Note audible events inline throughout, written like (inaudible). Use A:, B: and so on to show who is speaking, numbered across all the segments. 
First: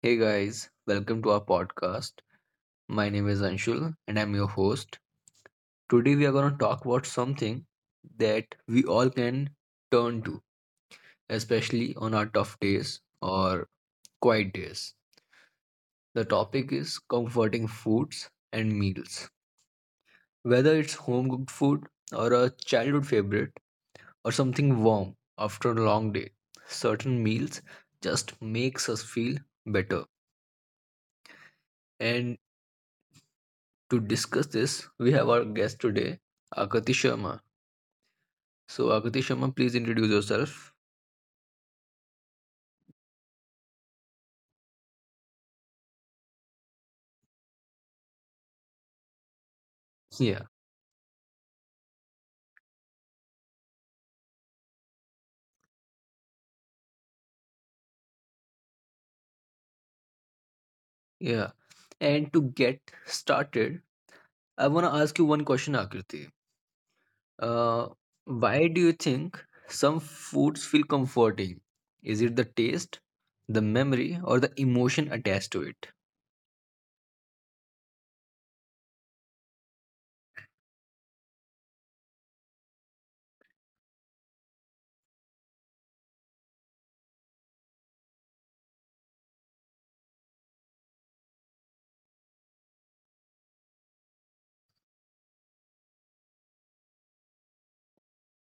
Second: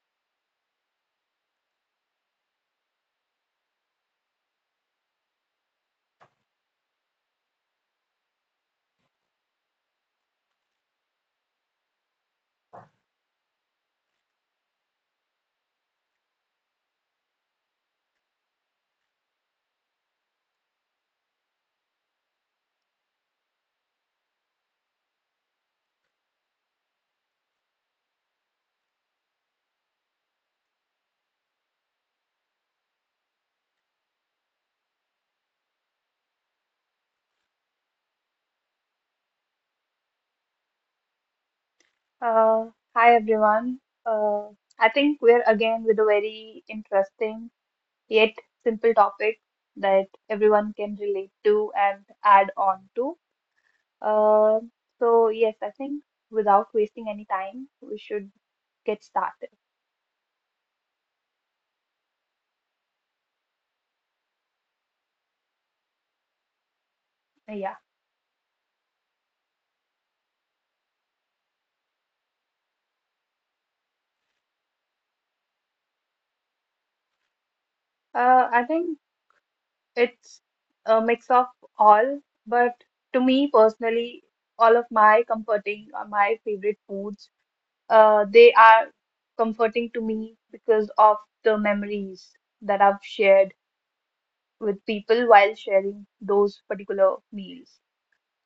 A: Hey guys, welcome to our podcast. My name is Anshul and I'm your host. Today we are going to talk about something that we all can turn to, especially on our tough days or quiet days. The topic is comforting foods and meals. Whether it's home cooked food or a childhood favorite or something warm after a long day, certain meals just makes us feel better. And To discuss this, we have our guest today, Akati Sharma. So, Akati Sharma, please introduce yourself.
B: Uh, Hi everyone. Uh, I think we're again with a very interesting yet simple topic that
A: Yeah,
B: everyone can relate to and add on to. Uh, so yes, I think without wasting any time, we should get started.
A: yeah. And to get started, I want to ask you one question, Akriti.
B: Yeah.
A: Uh, why do you think some foods feel comforting? Is it the taste, the memory, or the emotion attached to it?
B: I think it's a mix of all, but to me personally, all of my comforting or my favorite foods. They are comforting to me because of the memories that I've shared with people while sharing those particular meals.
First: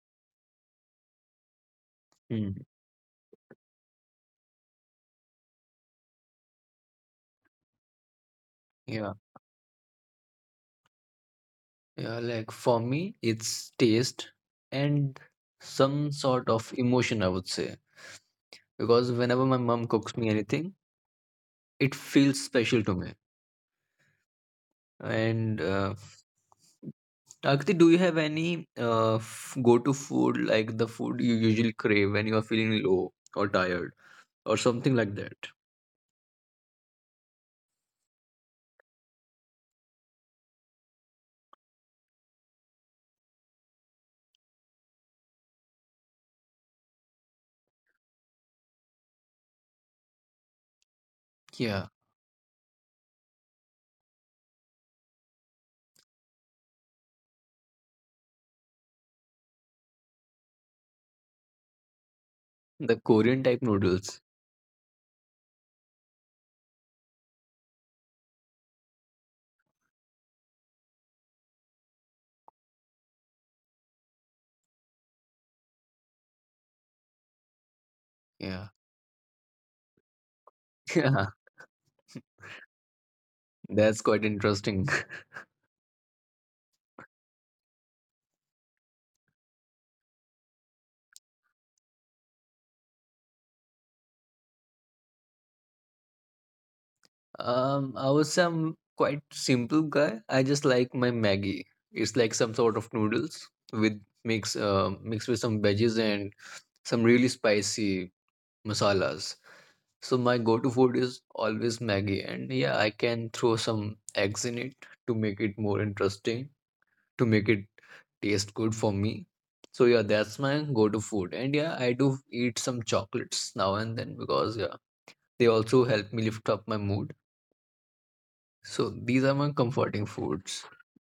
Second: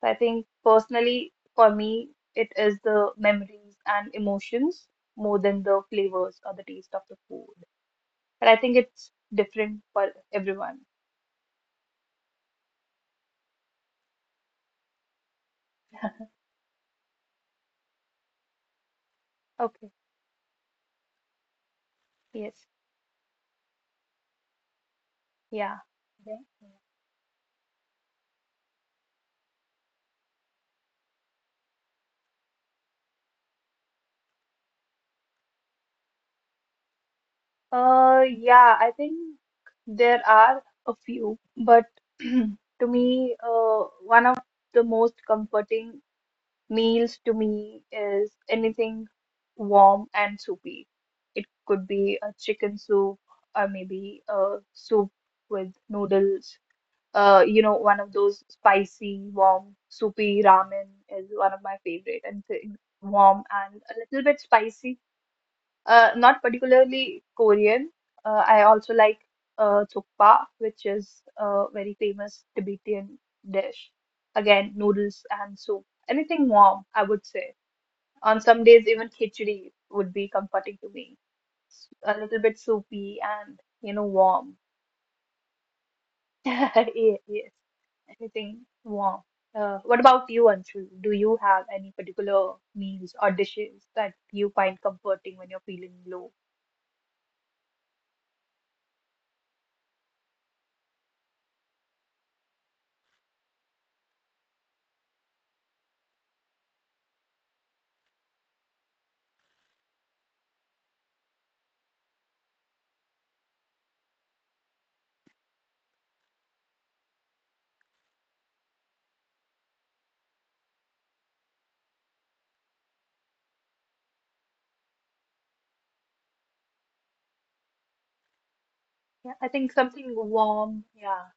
B: So I think personally, for me, it
A: Hmm.
B: is the memories and emotions more than the flavors or the taste of the food. But I think it's
A: Yeah,
B: different for everyone.
A: yeah. Like for me, it's taste and some sort of emotion, I would say. Because whenever my
B: Okay.
A: mom cooks me anything, it feels
B: Yes.
A: special to me. And
B: Yeah. Yeah.
A: Akti, do you have any go-to food like the food you usually crave when you are feeling low or tired or something like that?
B: Yeah, I think there are a few, but (clears throat) to me, one of the most comforting meals to me is anything warm and soupy. It could
A: Yeah,
B: be a chicken soup or maybe a soup with noodles. You know, one of those spicy, warm, soupy ramen is one of my favorite
A: the
B: warm
A: Korean type
B: and a little
A: noodles.
B: bit spicy not particularly Korean. I also like thukpa, which is a very famous Tibetan dish. Again, noodles and soup. Anything warm, I would say. On some
A: Yeah,
B: days, even khichdi would be comforting to
A: (laughs)
B: me.
A: yeah,
B: A little bit soupy and, you know,
A: that's quite
B: warm.
A: interesting. (laughs)
B: (laughs) Yeah, yes, anything warm. What about you, Anshu? Do you have any particular meals or dishes that you find comforting when you're feeling low?
A: I was some quite simple guy. I just like my Maggie. It's like some sort of noodles with mixed with some veggies and some really spicy masalas. So my go-to food is always Maggi, and yeah, I can throw some eggs in it to make it more interesting, to make it taste good for me. So yeah, that's my go-to food. And yeah, I do eat some chocolates now and then because yeah, they also help me lift up my mood. So
B: Yeah,
A: these
B: I
A: are
B: think
A: my
B: something
A: comforting
B: warm,
A: foods.
B: yeah,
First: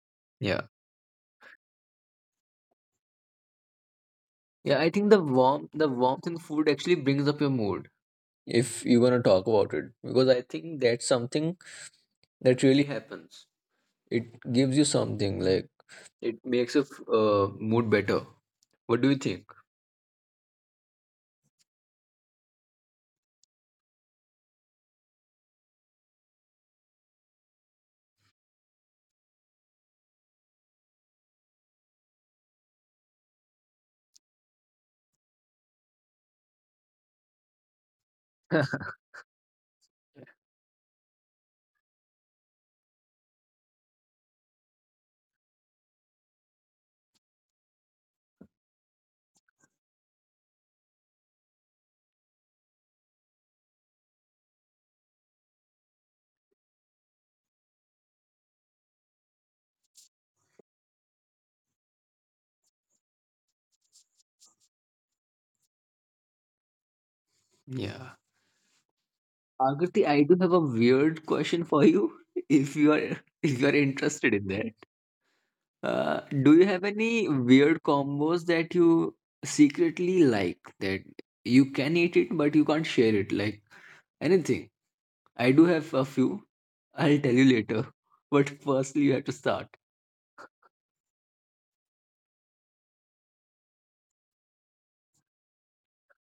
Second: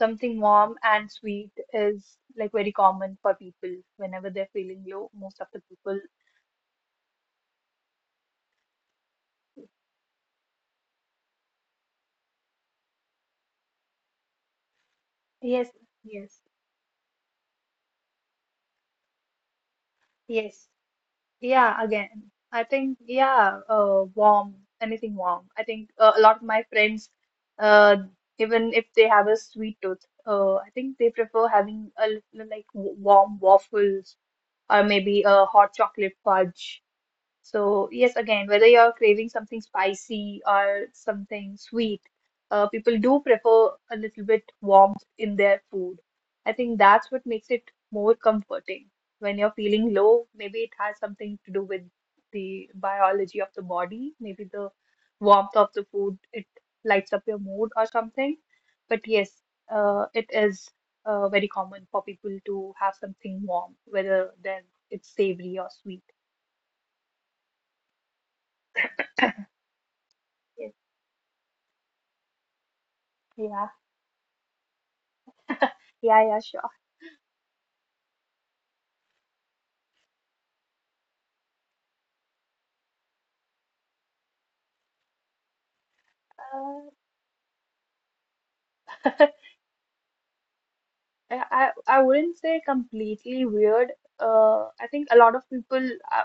B: something
A: Yeah.
B: warm and sweet is like very common for people whenever they're
A: Yeah,
B: feeling
A: I think
B: low.
A: the
B: Most of the
A: warmth the
B: people,
A: warmth in food actually brings up your mood if you're gonna talk about it. Because I think that's something that really happens. It gives you
B: yes,
A: something like
B: yes,
A: it makes a mood better. What do you think?
B: yes, yeah, again, I think, yeah, warm, anything warm. I think a lot of my friends, uh, even if they have a sweet tooth, I think they prefer having a little, like warm waffles or maybe a hot chocolate fudge. So, yes, again, whether you're craving something spicy or something sweet, people do prefer a little bit warmth in their food. I think that's what makes it more comforting. When you're feeling low, maybe it has something to do with the biology of the body, maybe the warmth of the food, it lights up your mood or something. But yes, it is very common for people to have something warm, whether then it's savory or sweet.
A: (laughs) Yeah. Agarthi, I do have a
B: Yes.
A: weird question for you. (laughs) If you are if
B: Yeah.
A: you are interested in that,
B: Yeah, yeah,
A: do you
B: sure.
A: have any weird combos that you secretly like that you can eat it but you can't share it? Like anything. I do have a few.
B: Uh,
A: I'll tell you later. But firstly, you have to
B: (laughs)
A: start.
B: I wouldn't say completely weird. I think a lot of people uh,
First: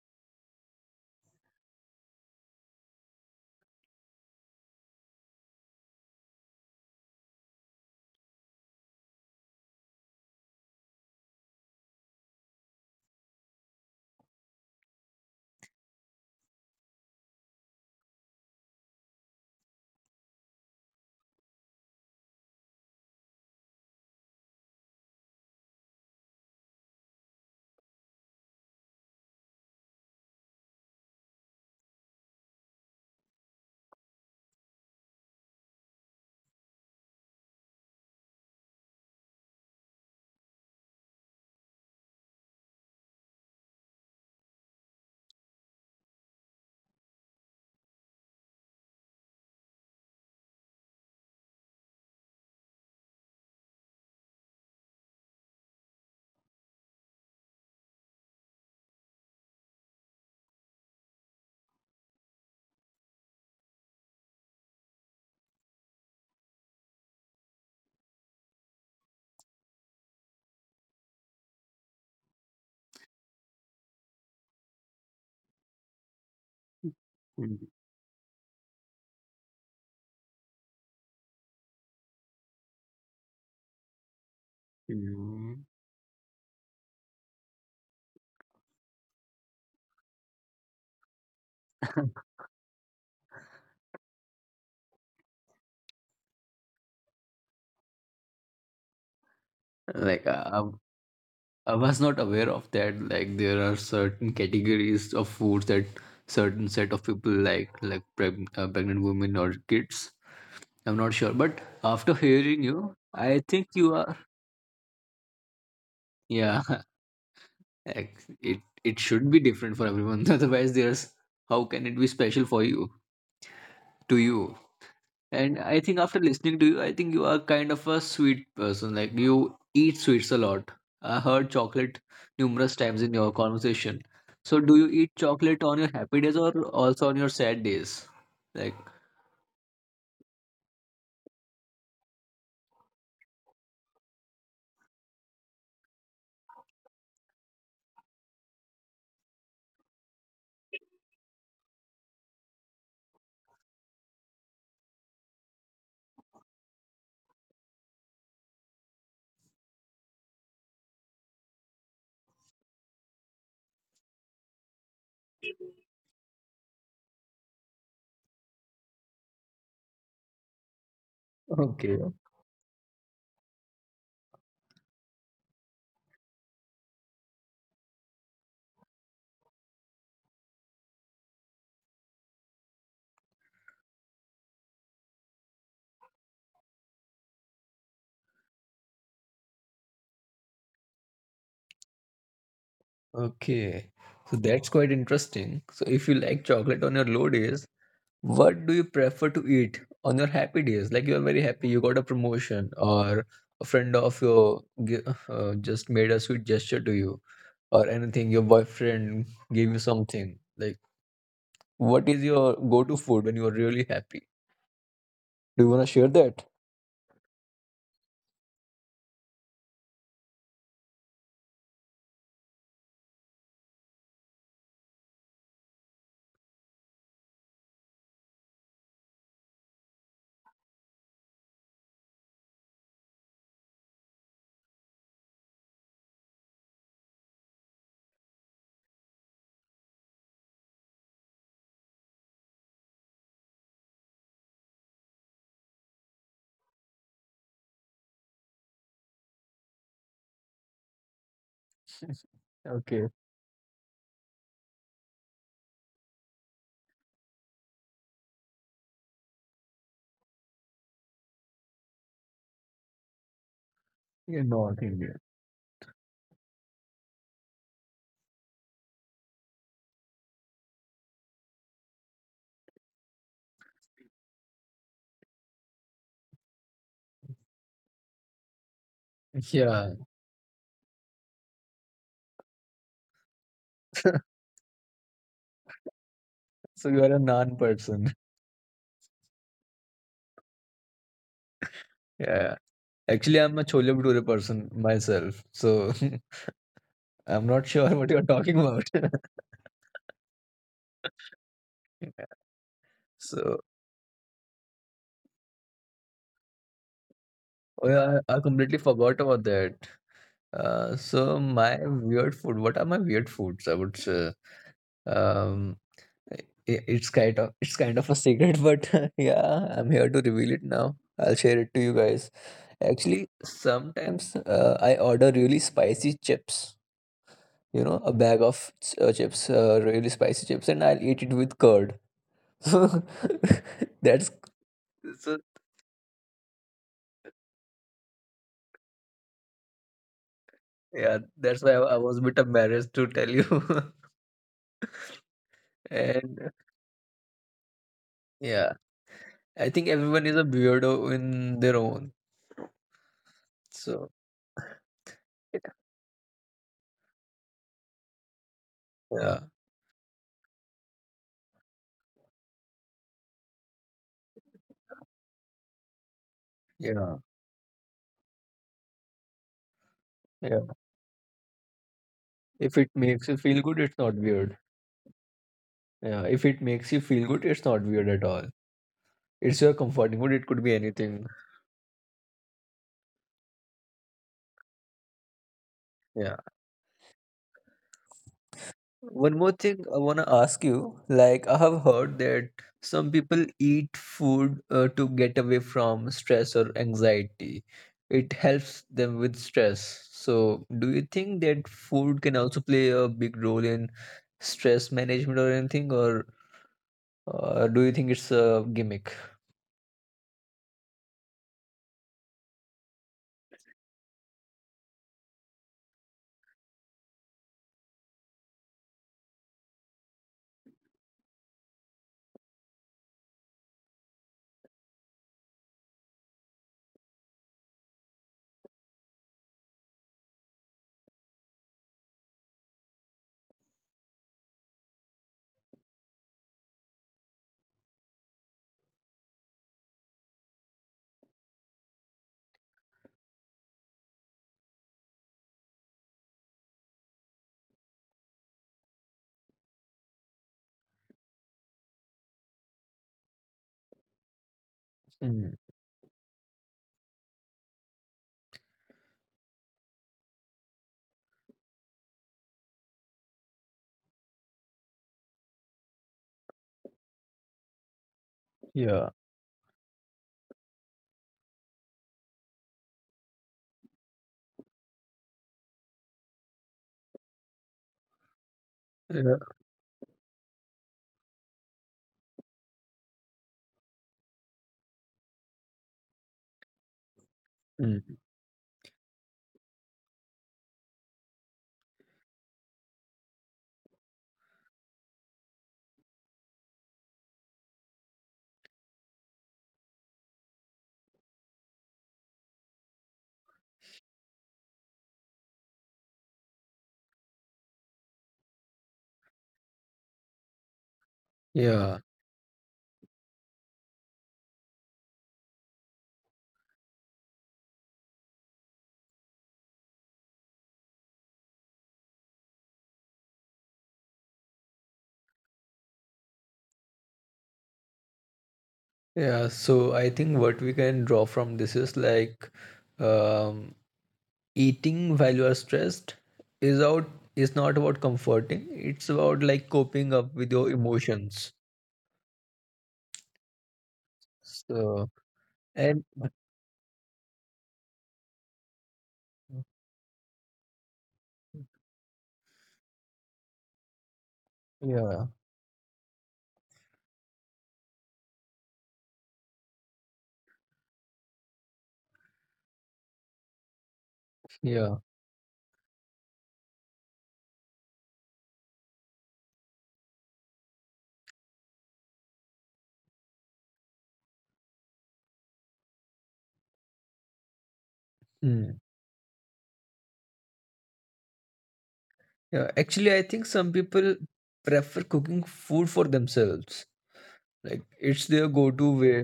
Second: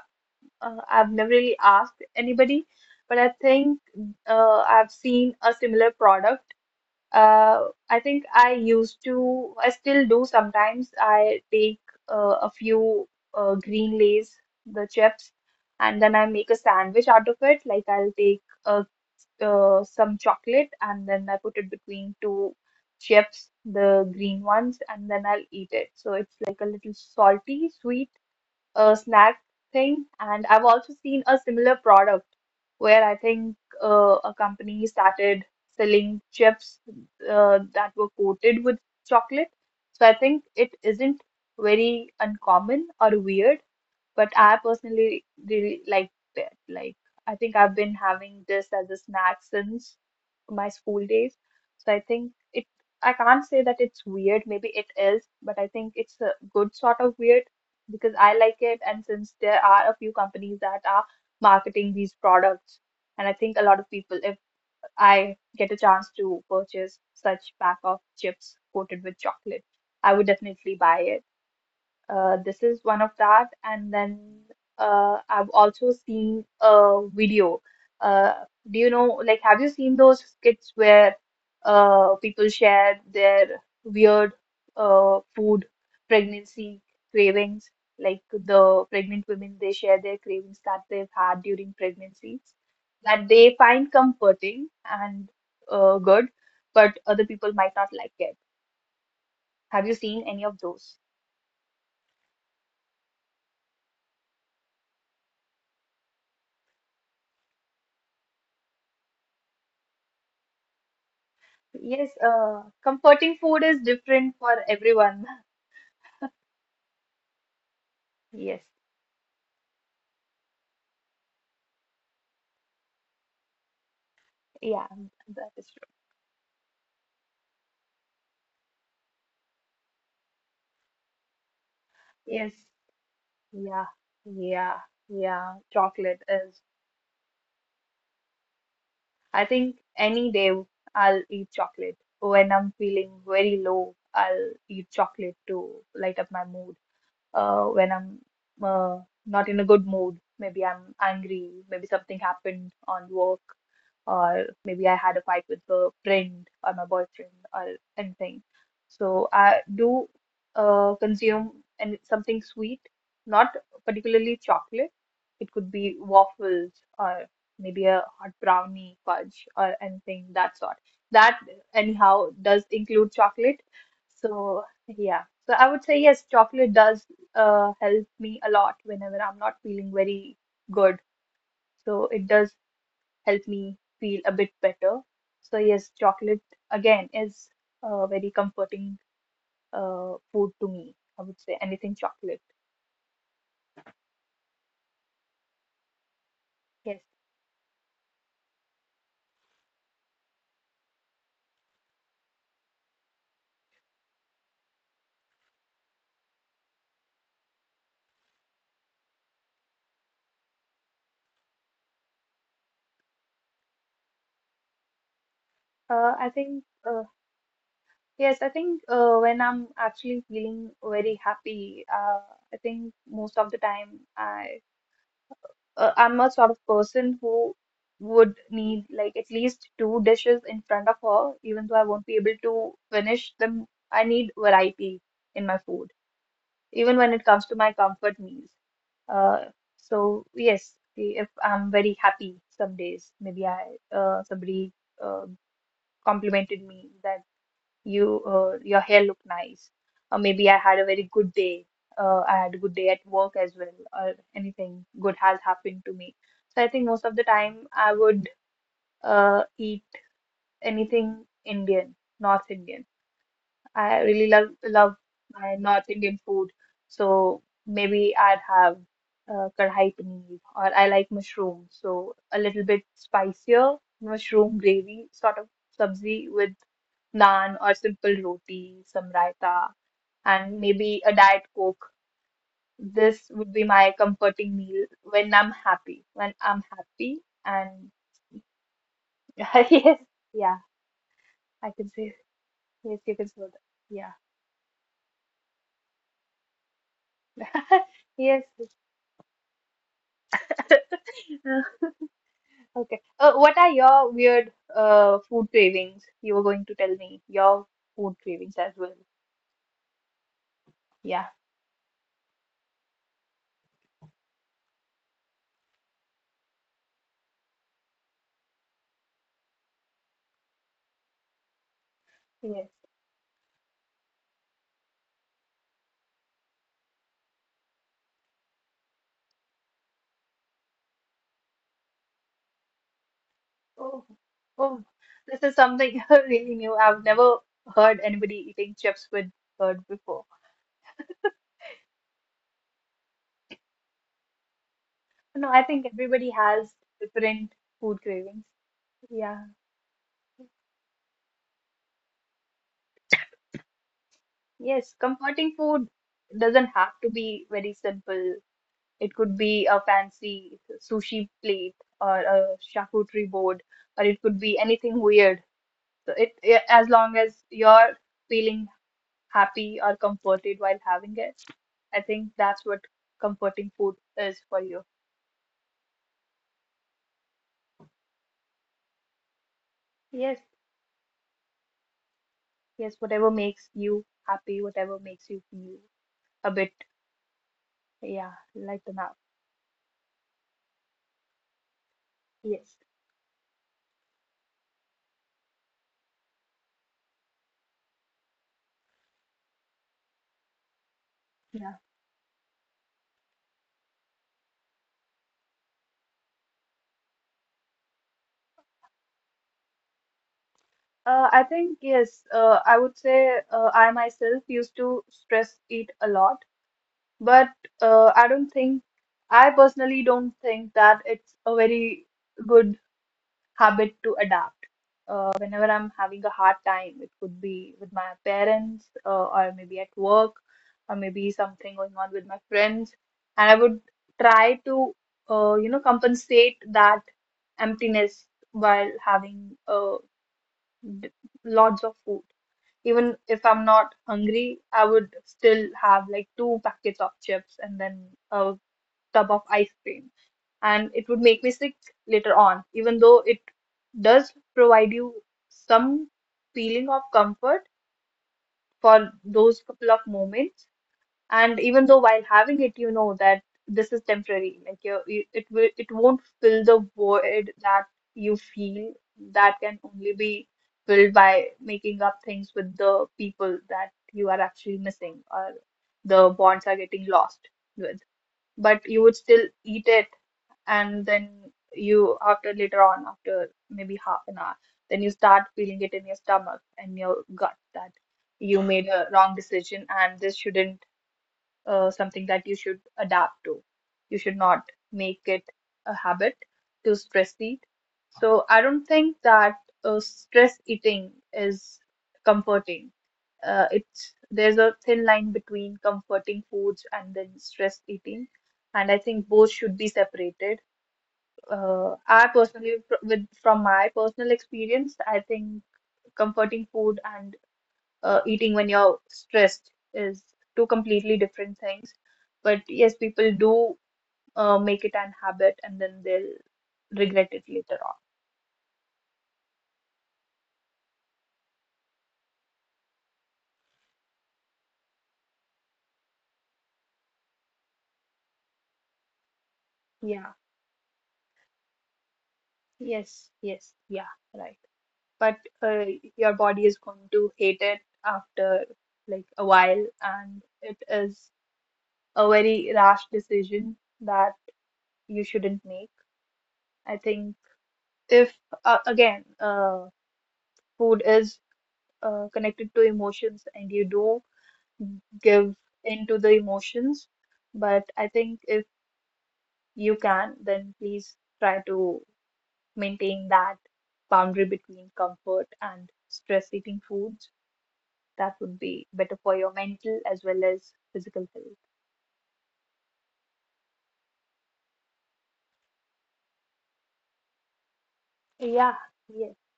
B: I've never really asked anybody, but I think I've seen a similar product. I think I used to, I still do sometimes. I take a few green lays, the chips, and then I make a sandwich out of it. Like I'll take a some chocolate and then I put it between two chips, the green ones, and then I'll eat it. So it's like a little salty, sweet a snack thing. And I've also seen a similar product where I think a company started selling chips that were coated with chocolate. So I think it isn't very uncommon or weird, but I personally really like it. Like, I think I've been having this as a snack since my school days. So I think I can't say that it's weird, maybe it is, but I think it's a good sort of weird because I like it. And since there are a few companies that are marketing these products, and I think a lot of people, if I get a chance to purchase such pack of chips coated with chocolate, I would definitely buy it. This is one of that. And then I've also seen a video.
A: Mm,
B: Uh, do you know, like, have you seen those skits where people share their weird food
A: mm.
B: pregnancy cravings? Like the pregnant women, they share their cravings that they've had during pregnancies
A: (laughs)
B: that they find comforting and good, but other people might not like it. Have you seen
A: Like
B: any of those?
A: I was not aware of that. Like there are certain categories of foods that certain set of people like pregnant women or kids. I'm not sure, but
B: Yes,
A: after hearing you,
B: comforting
A: I
B: food
A: think
B: is
A: you are.
B: different for everyone. (laughs)
A: Yeah, (laughs) like,
B: Yes,
A: it should be different for everyone. (laughs) Otherwise, there's how can it be special for you to you?
B: yeah, that is
A: And
B: true.
A: I think after listening to you, I think you are kind of a sweet person. Like you eat sweets a lot. I heard chocolate
B: Yes,
A: numerous times in your
B: yeah,
A: conversation. So
B: yeah,
A: do you eat
B: yeah.
A: chocolate on your
B: Chocolate
A: happy days
B: is,
A: or also on your sad days? Like
B: I think any day I'll eat chocolate. When I'm feeling very low, I'll eat chocolate to light up my mood. When I'm uh, not in a good mood, maybe I'm angry, maybe something happened on work, or maybe I had a fight with a friend or my boyfriend or anything. So I do consume and something sweet, not particularly chocolate. It could be waffles or maybe a hot brownie fudge or anything that sort. That anyhow does
A: okay,
B: include chocolate. So yeah. So I would say yes, chocolate does help me a lot whenever I'm not feeling very good. So it does help me feel a bit better. So yes, chocolate again is a very comforting food to me. I would say anything chocolate.
A: okay. So that's quite
B: Yes.
A: interesting. So if you like chocolate on your low days, what do you prefer to eat on your happy days? Like you are very happy, you got a promotion, or a friend of your gi- just made a sweet gesture to you, or anything. Your boyfriend gave you something. Like, what is your go-to food when you are really happy?
B: I think
A: Do you want to share that?
B: yes, I think when I'm actually feeling very happy, I think most of the time I'm a sort of person who would need like at least two dishes in front of her, even though I won't be able to finish them. I need variety in my food, even when it comes to my comfort meals. Uh, so yes, if I'm very happy some days, maybe I somebody uh, complimented me that your hair looked nice, or maybe I had a very good day. I had a good day at work as well,
A: (laughs)
B: or
A: Okay,
B: anything good has happened to me. So I think most of the time I would eat anything Indian, North Indian. I really love my North
A: you're
B: Indian food,
A: North Indian.
B: so maybe I'd have kadhai paneer, or I like mushroom, so a little bit spicier mushroom gravy sort of sabzi with naan or simple roti, some raita, and maybe a diet
A: Yeah,
B: coke. This would be my comforting meal when I'm happy.
A: (laughs)
B: When I'm happy, and
A: so you are a naan
B: (laughs)
A: person.
B: yes, yeah, I can say yes. You can say that. Yeah,
A: Yeah, actually, I'm a chole bhature person myself. So
B: (laughs) yes.
A: (laughs) I'm not sure (laughs) what you're talking about.
B: (laughs) Okay. What are
A: (laughs)
B: your weird
A: So
B: food cravings? You were going to tell me your food cravings as well.
A: oh yeah, I completely forgot about
B: Yeah.
A: that. So my weird food. What are my weird foods? I would say. Um, i- it's kind of a secret, but (laughs) yeah, I'm here to reveal it now.
B: Yes.
A: I'll share it to you guys. Actually, sometimes I order really spicy chips. You know, a bag of chips, really spicy chips, and I'll eat it with curd. (laughs)
B: Oh,
A: So
B: oh, this is
A: that's
B: something (laughs) really new.
A: so
B: I've never heard anybody eating chips with curd before.
A: yeah. That's why I was a bit embarrassed to tell you.
B: No, I think everybody has
A: (laughs)
B: different
A: And
B: food cravings. Yeah.
A: yeah. I think everyone is a weirdo in their own.
B: Yes.
A: So
B: Comforting food doesn't
A: yeah.
B: have to be very simple. It could be a
A: Yeah,
B: fancy sushi plate or a charcuterie board, or it could be anything weird. So it, as long as
A: yeah,
B: you're feeling happy or comforted while having it,
A: yeah.
B: I think that's what
A: If it
B: comforting food
A: makes you feel
B: is
A: good,
B: for
A: it's
B: you.
A: not weird. Yeah, if it makes you feel good, it's not weird at all. It's your
B: Yes,
A: comforting food. It could be anything.
B: yes, whatever makes you happy, whatever makes you feel a bit,
A: Yeah.
B: yeah, lighten up.
A: One more thing I want to ask you, like I have heard
B: Yes,
A: that some people eat food to get away from stress or anxiety. It helps them with stress. So, do you
B: yeah.
A: think that food can also play a big role in stress management or anything, or do you think it's a gimmick?
B: I think yes. I would say I myself used to stress eat a lot, but uh, I don't think I personally don't think that it's a very good habit to adapt. Whenever I'm having a hard time, it could be with my parents, or maybe at work, or maybe something going on with my friends. And I would try to, you know, compensate that emptiness while having d- lots of food. Even if I'm not hungry, I would still have like two packets of chips and then a tub of ice cream and it would make me sick later on, even though it does provide you
A: Mm,
B: some feeling of comfort for those couple of moments. And even though while having it, you know that this is temporary, like it will, it won't fill the void that you feel
A: yeah.
B: that can only be filled by making up things with the people that you are actually missing or the bonds are getting lost with. But you would still
A: Yeah.
B: eat it and then you after later on after maybe half an hour then you start feeling it in your stomach and your gut that
A: Mm,
B: you made a wrong decision and this shouldn't something that you should adapt to, you should not make it a habit to stress eat. So I don't think that stress eating is comforting. It's there's a thin line between comforting foods and then stress eating, and I think both should be separated. I
A: yeah.
B: personally, fr- with from my personal experience, I think comforting food and eating when you're stressed is two completely different things. But yes, people do make it an habit and then they'll regret it later
A: Yeah. So I think what we can draw from this is like, um, eating while you are stressed is out is not about comforting, it's about like
B: on. Yeah.
A: coping up with your emotions
B: Yes. Yes. Yeah. Right. But
A: so
B: uh, your
A: and
B: body is going to hate it after like a while, and it is a very rash decision that you
A: yeah,
B: shouldn't make. I think if again food is connected to emotions and you do
A: yeah.
B: give into the emotions, but I think if you can, then please try to maintain that boundary between comfort and stress eating foods. That would be
A: Hmm.
B: better for your mental as well as physical health.
A: Yeah, actually I think some people prefer cooking food for themselves, like it's
B: Yeah.
A: their go-to
B: Yes.
A: way,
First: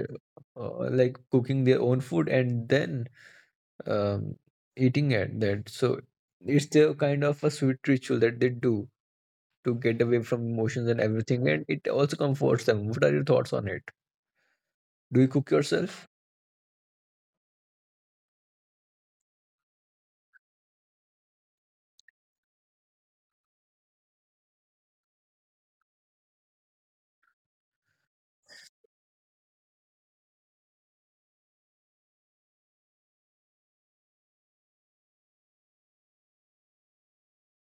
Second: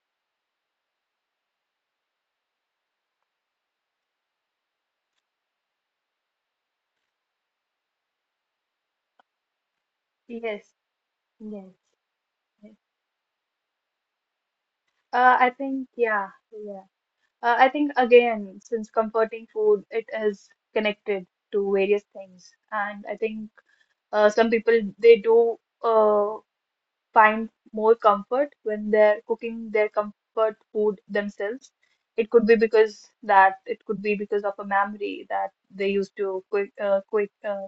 A: like cooking their own food and then um, eating at that, so it's their kind of a sweet ritual that they do to get away from
B: Yes.
A: emotions and everything, and
B: Yes.
A: it also comforts
B: yes.
A: them. What are your thoughts on it? Do you
B: uh, i
A: cook
B: think
A: yourself?
B: yeah yeah Uh, I think again, since comforting food, it is connected to various things, and I think some people they do find more comfort when they're cooking their comfort food themselves. It could be because of a memory that they used to quick, quick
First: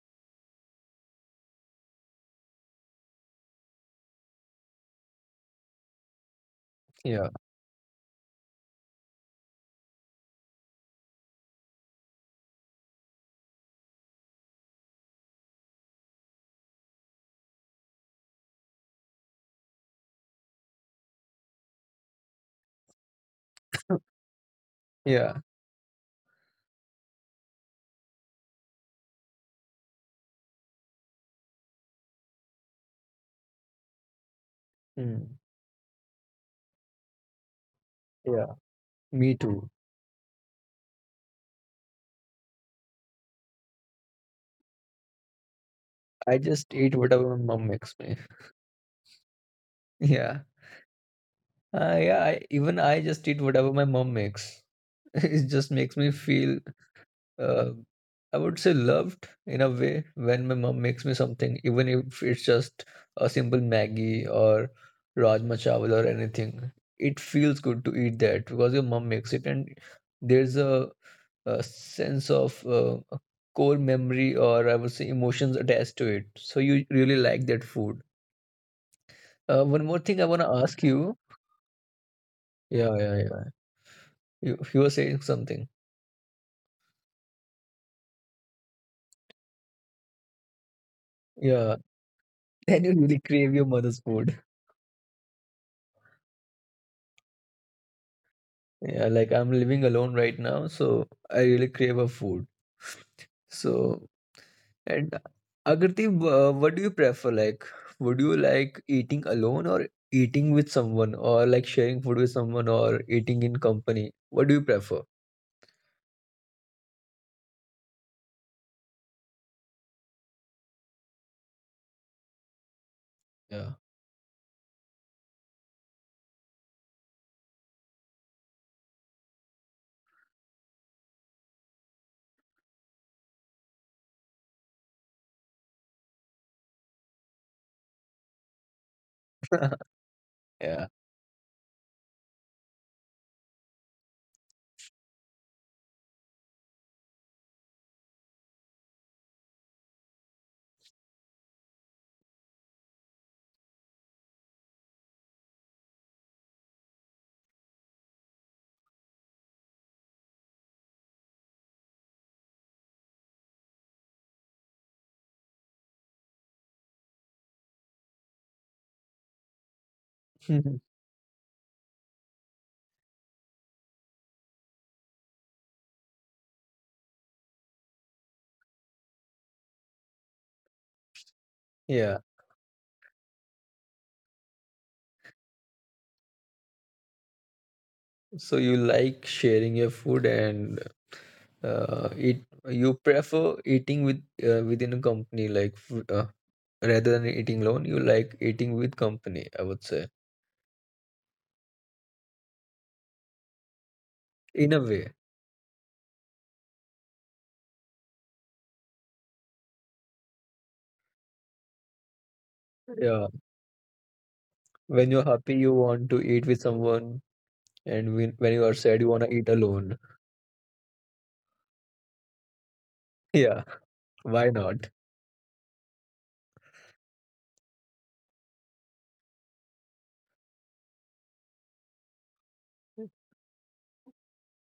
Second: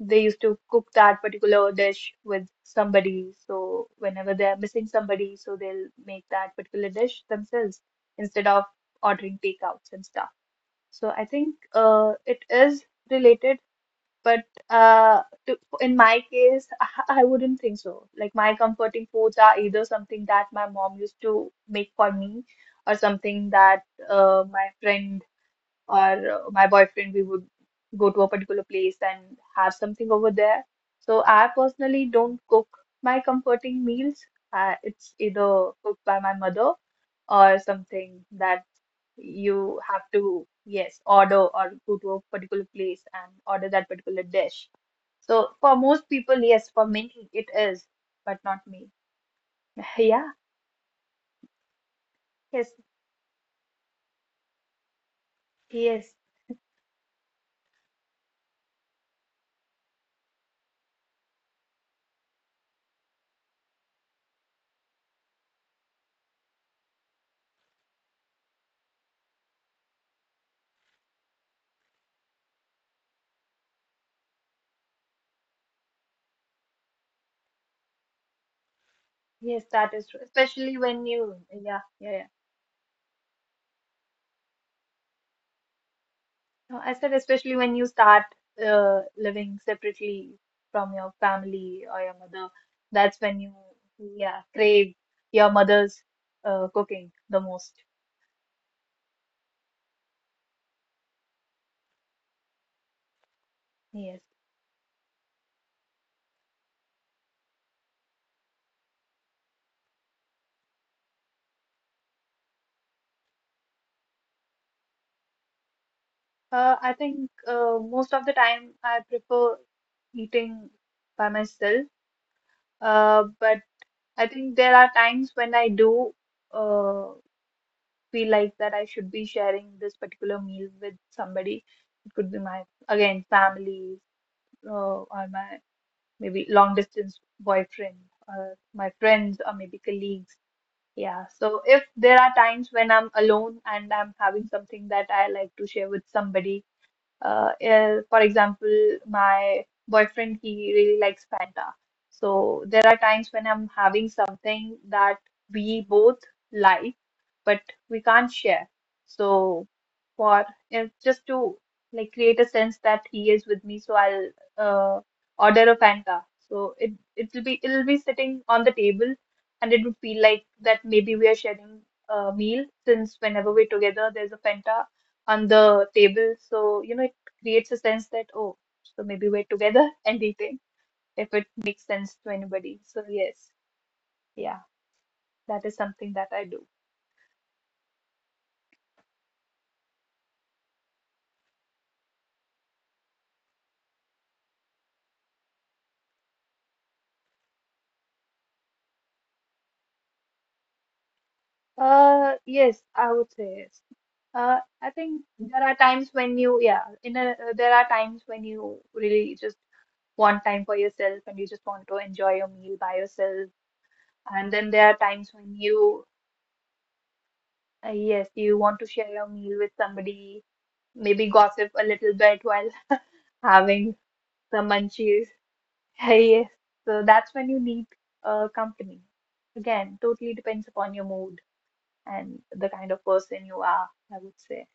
B: they used to cook that particular dish with somebody. So whenever they're missing somebody, so they'll make that particular dish
A: Yeah,
B: themselves instead of ordering takeouts and stuff. So I think it is related, but to, in my case, (laughs) I wouldn't think so. Like my comforting foods are either something that my mom used to make for me, or something that my friend
A: yeah,
B: or my boyfriend, we would go to a particular place and have something over there. So I personally don't cook my comforting meals. It's
A: mm,
B: either cooked by my mother, or something
A: yeah.
B: that
A: Me too.
B: you have to, yes, order, or go to a particular place and order that particular dish. So for most
A: I
B: people, yes,
A: just
B: for
A: eat
B: many
A: whatever my
B: it
A: mom
B: is,
A: makes me.
B: but
A: (laughs)
B: not me. (laughs) Yeah,
A: Yeah, yeah.
B: yes,
A: Even I just eat whatever my mom makes. (laughs) It just makes me
B: yes,
A: feel Uh, I would say loved in a way when my mom makes me something, even if it's just a simple Maggie or Rajma Chawal or anything. It feels good to eat that because your mom makes it, and there's a sense of a core memory or I would say emotions attached to it. So you really like that food.
B: yes,
A: One
B: that
A: more
B: is
A: thing
B: true.
A: I want to
B: Especially
A: ask
B: when
A: you.
B: you, yeah, yeah, yeah.
A: Yeah, yeah, yeah. You were saying something.
B: No, I said, especially when you start living separately from your
A: Yeah. (laughs)
B: family or your mother,
A: Then you really
B: that's when
A: crave
B: you,
A: your mother's food.
B: yeah, crave your mother's cooking the most.
A: Yeah, like I'm living alone right now, so I really crave a food. So,
B: Yes.
A: and Agarthi, what do you prefer? Like, would you like eating alone or eating with someone, or like sharing food with someone, or eating in company? What do you prefer?
B: I think most of the time I prefer eating by myself. But
A: Yeah,
B: I think there are times when I do uh, feel like that I should be sharing this particular meal with somebody. It could be my, again, family, uh, or my maybe long distance boyfriend, or my friends, or maybe colleagues.
A: yeah,
B: Yeah. So if there are times when I'm alone and I'm having something that I like to share with somebody, for example, my boyfriend, he really likes Fanta. So there are times when I'm having something that we both like, but we can't share. So for if just to like create a sense that he is with me, so I'll uh, order a Fanta. So it'll be sitting on the table, and it would feel like that
A: (laughs)
B: maybe we are sharing a meal, since whenever we're together, there's a Fanta on the table. So you know it creates a sense that, oh, so maybe we're together (laughs) and eating, if it makes sense
A: yeah.
B: to anybody. So yes, yeah, that is something that I do.
A: So you like sharing your food and eat. You prefer eating with within a company, like rather than eating alone. You like eating with company, I would say.
B: Yes, I would say yes.
A: In a
B: I
A: way,
B: think there are times when you, yeah, there are times when you really just want time for yourself and you just want to enjoy your meal by
A: yeah.
B: yourself. And then there are
A: When you're
B: times
A: happy,
B: when
A: you
B: you,
A: want to eat with someone, and
B: yes,
A: when
B: you
A: you are
B: want to
A: sad, you
B: share
A: want to
B: your
A: eat
B: meal with
A: alone. (laughs)
B: somebody, maybe gossip a little bit while (laughs)
A: Yeah,
B: having
A: why
B: some
A: not?
B: munchies. (laughs) Yes, so that's when you need company. Again, totally depends upon your mood and the kind of person you are, I would say.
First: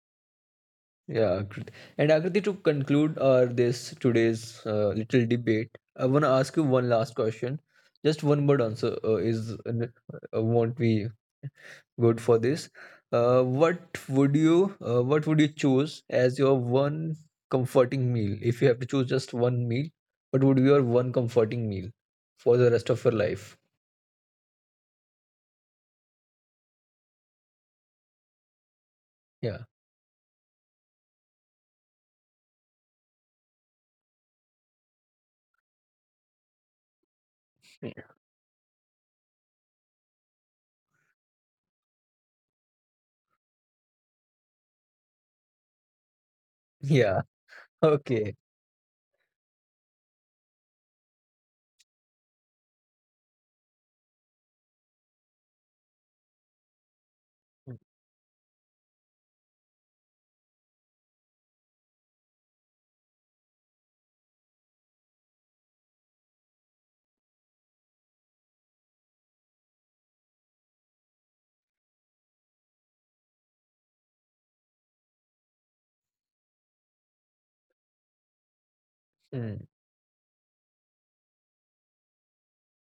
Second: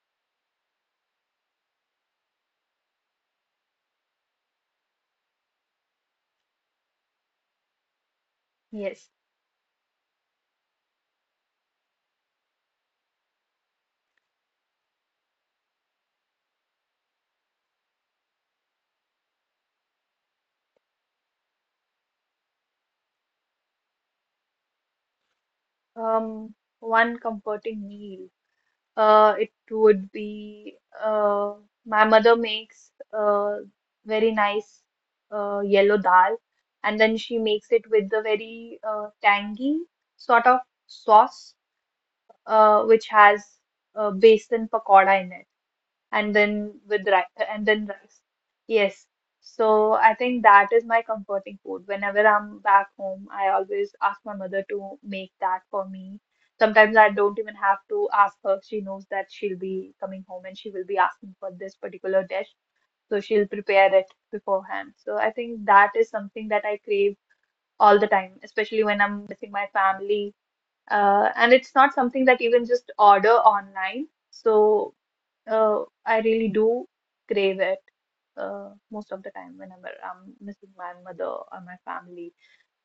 A: Yeah, Akrit- and Akriti, to conclude our this today's little debate, I want to ask you one last question. Just one word answer
B: Yes.
A: is won't be good for this. Uh, what what would you choose as your one comforting meal? If you have to choose just one meal, what would be your one comforting meal for the rest of your life?
B: Um, One comforting meal. It
A: Yeah.
B: would be uh, my mother makes uh, very nice yellow dal, and then she makes it
A: Yeah.
B: with the very tangy sort of sauce, which has besan pakoda in it, and then with
A: Yeah.
B: rice and
A: (laughs)
B: then rice.
A: Okay.
B: Yes. So I think that is my comforting food. Whenever I'm back home, I always ask my mother to make that for me. Sometimes I don't even have to ask her. She knows that she'll be coming home and she will be asking for this particular dish. So she'll prepare it beforehand. So I think that is something that I crave all the time, especially when I'm missing my family. And it's not something that even just order online. So I really do crave it most of the time
A: Mm,
B: whenever I'm missing my mother or my family.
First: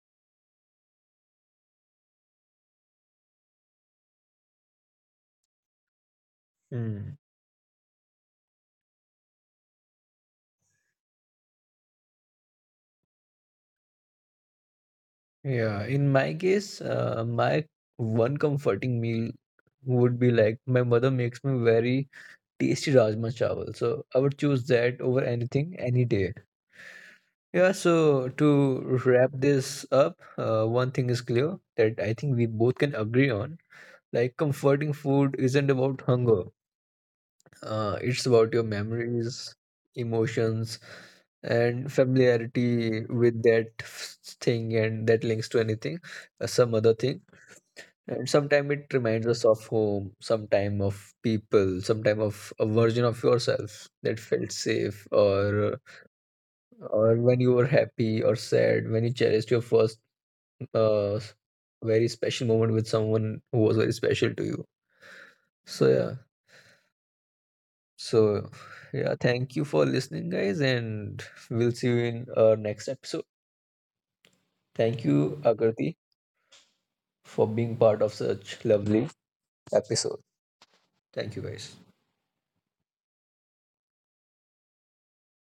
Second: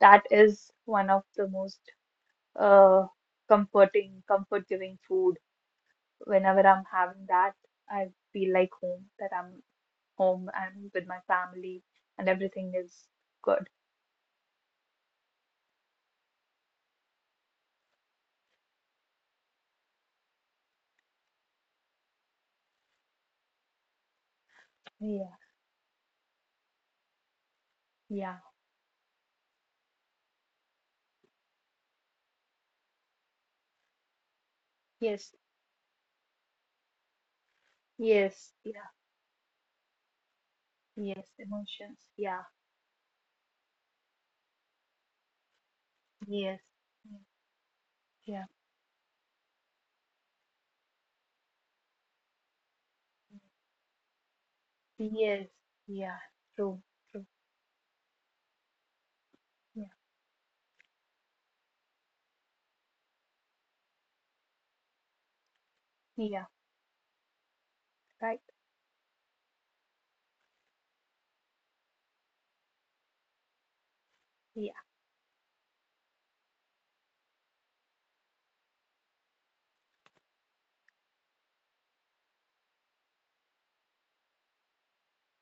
B: That is one of the most uh, comforting, comfort giving food. Whenever I'm
A: mm.
B: having that, I feel like home, that I'm home and with my family and everything is good.
A: Yeah. In my case, my one comforting meal would be like my mother makes me very tasty rajma chawal. So I would choose that over
B: Yeah,
A: anything any day. Yeah, so
B: yeah,
A: to wrap this up, one thing is clear that I think we both can agree on. Like, comforting
B: yes,
A: food isn't about hunger, it's about
B: yes,
A: your
B: yeah,
A: memories, emotions,
B: yes,
A: and
B: emotions, yeah,
A: familiarity with that thing, and that links to anything,
B: yes,
A: some other thing. And
B: yeah,
A: sometimes it reminds us of home, sometime of people, sometime of a version of yourself that felt safe
B: yeah, yes, yeah, true,
A: or
B: true,
A: when you were happy or sad, when you cherished your
B: yeah.
A: first uh, very special moment with someone who was very special to you. So yeah,
B: Yeah. Right.
A: so yeah, thank you for listening, guys, and we'll see you in our next episode.
B: Yeah.
A: Thank you, Agarthi, for being part of such lovely episode. Thank you, guys.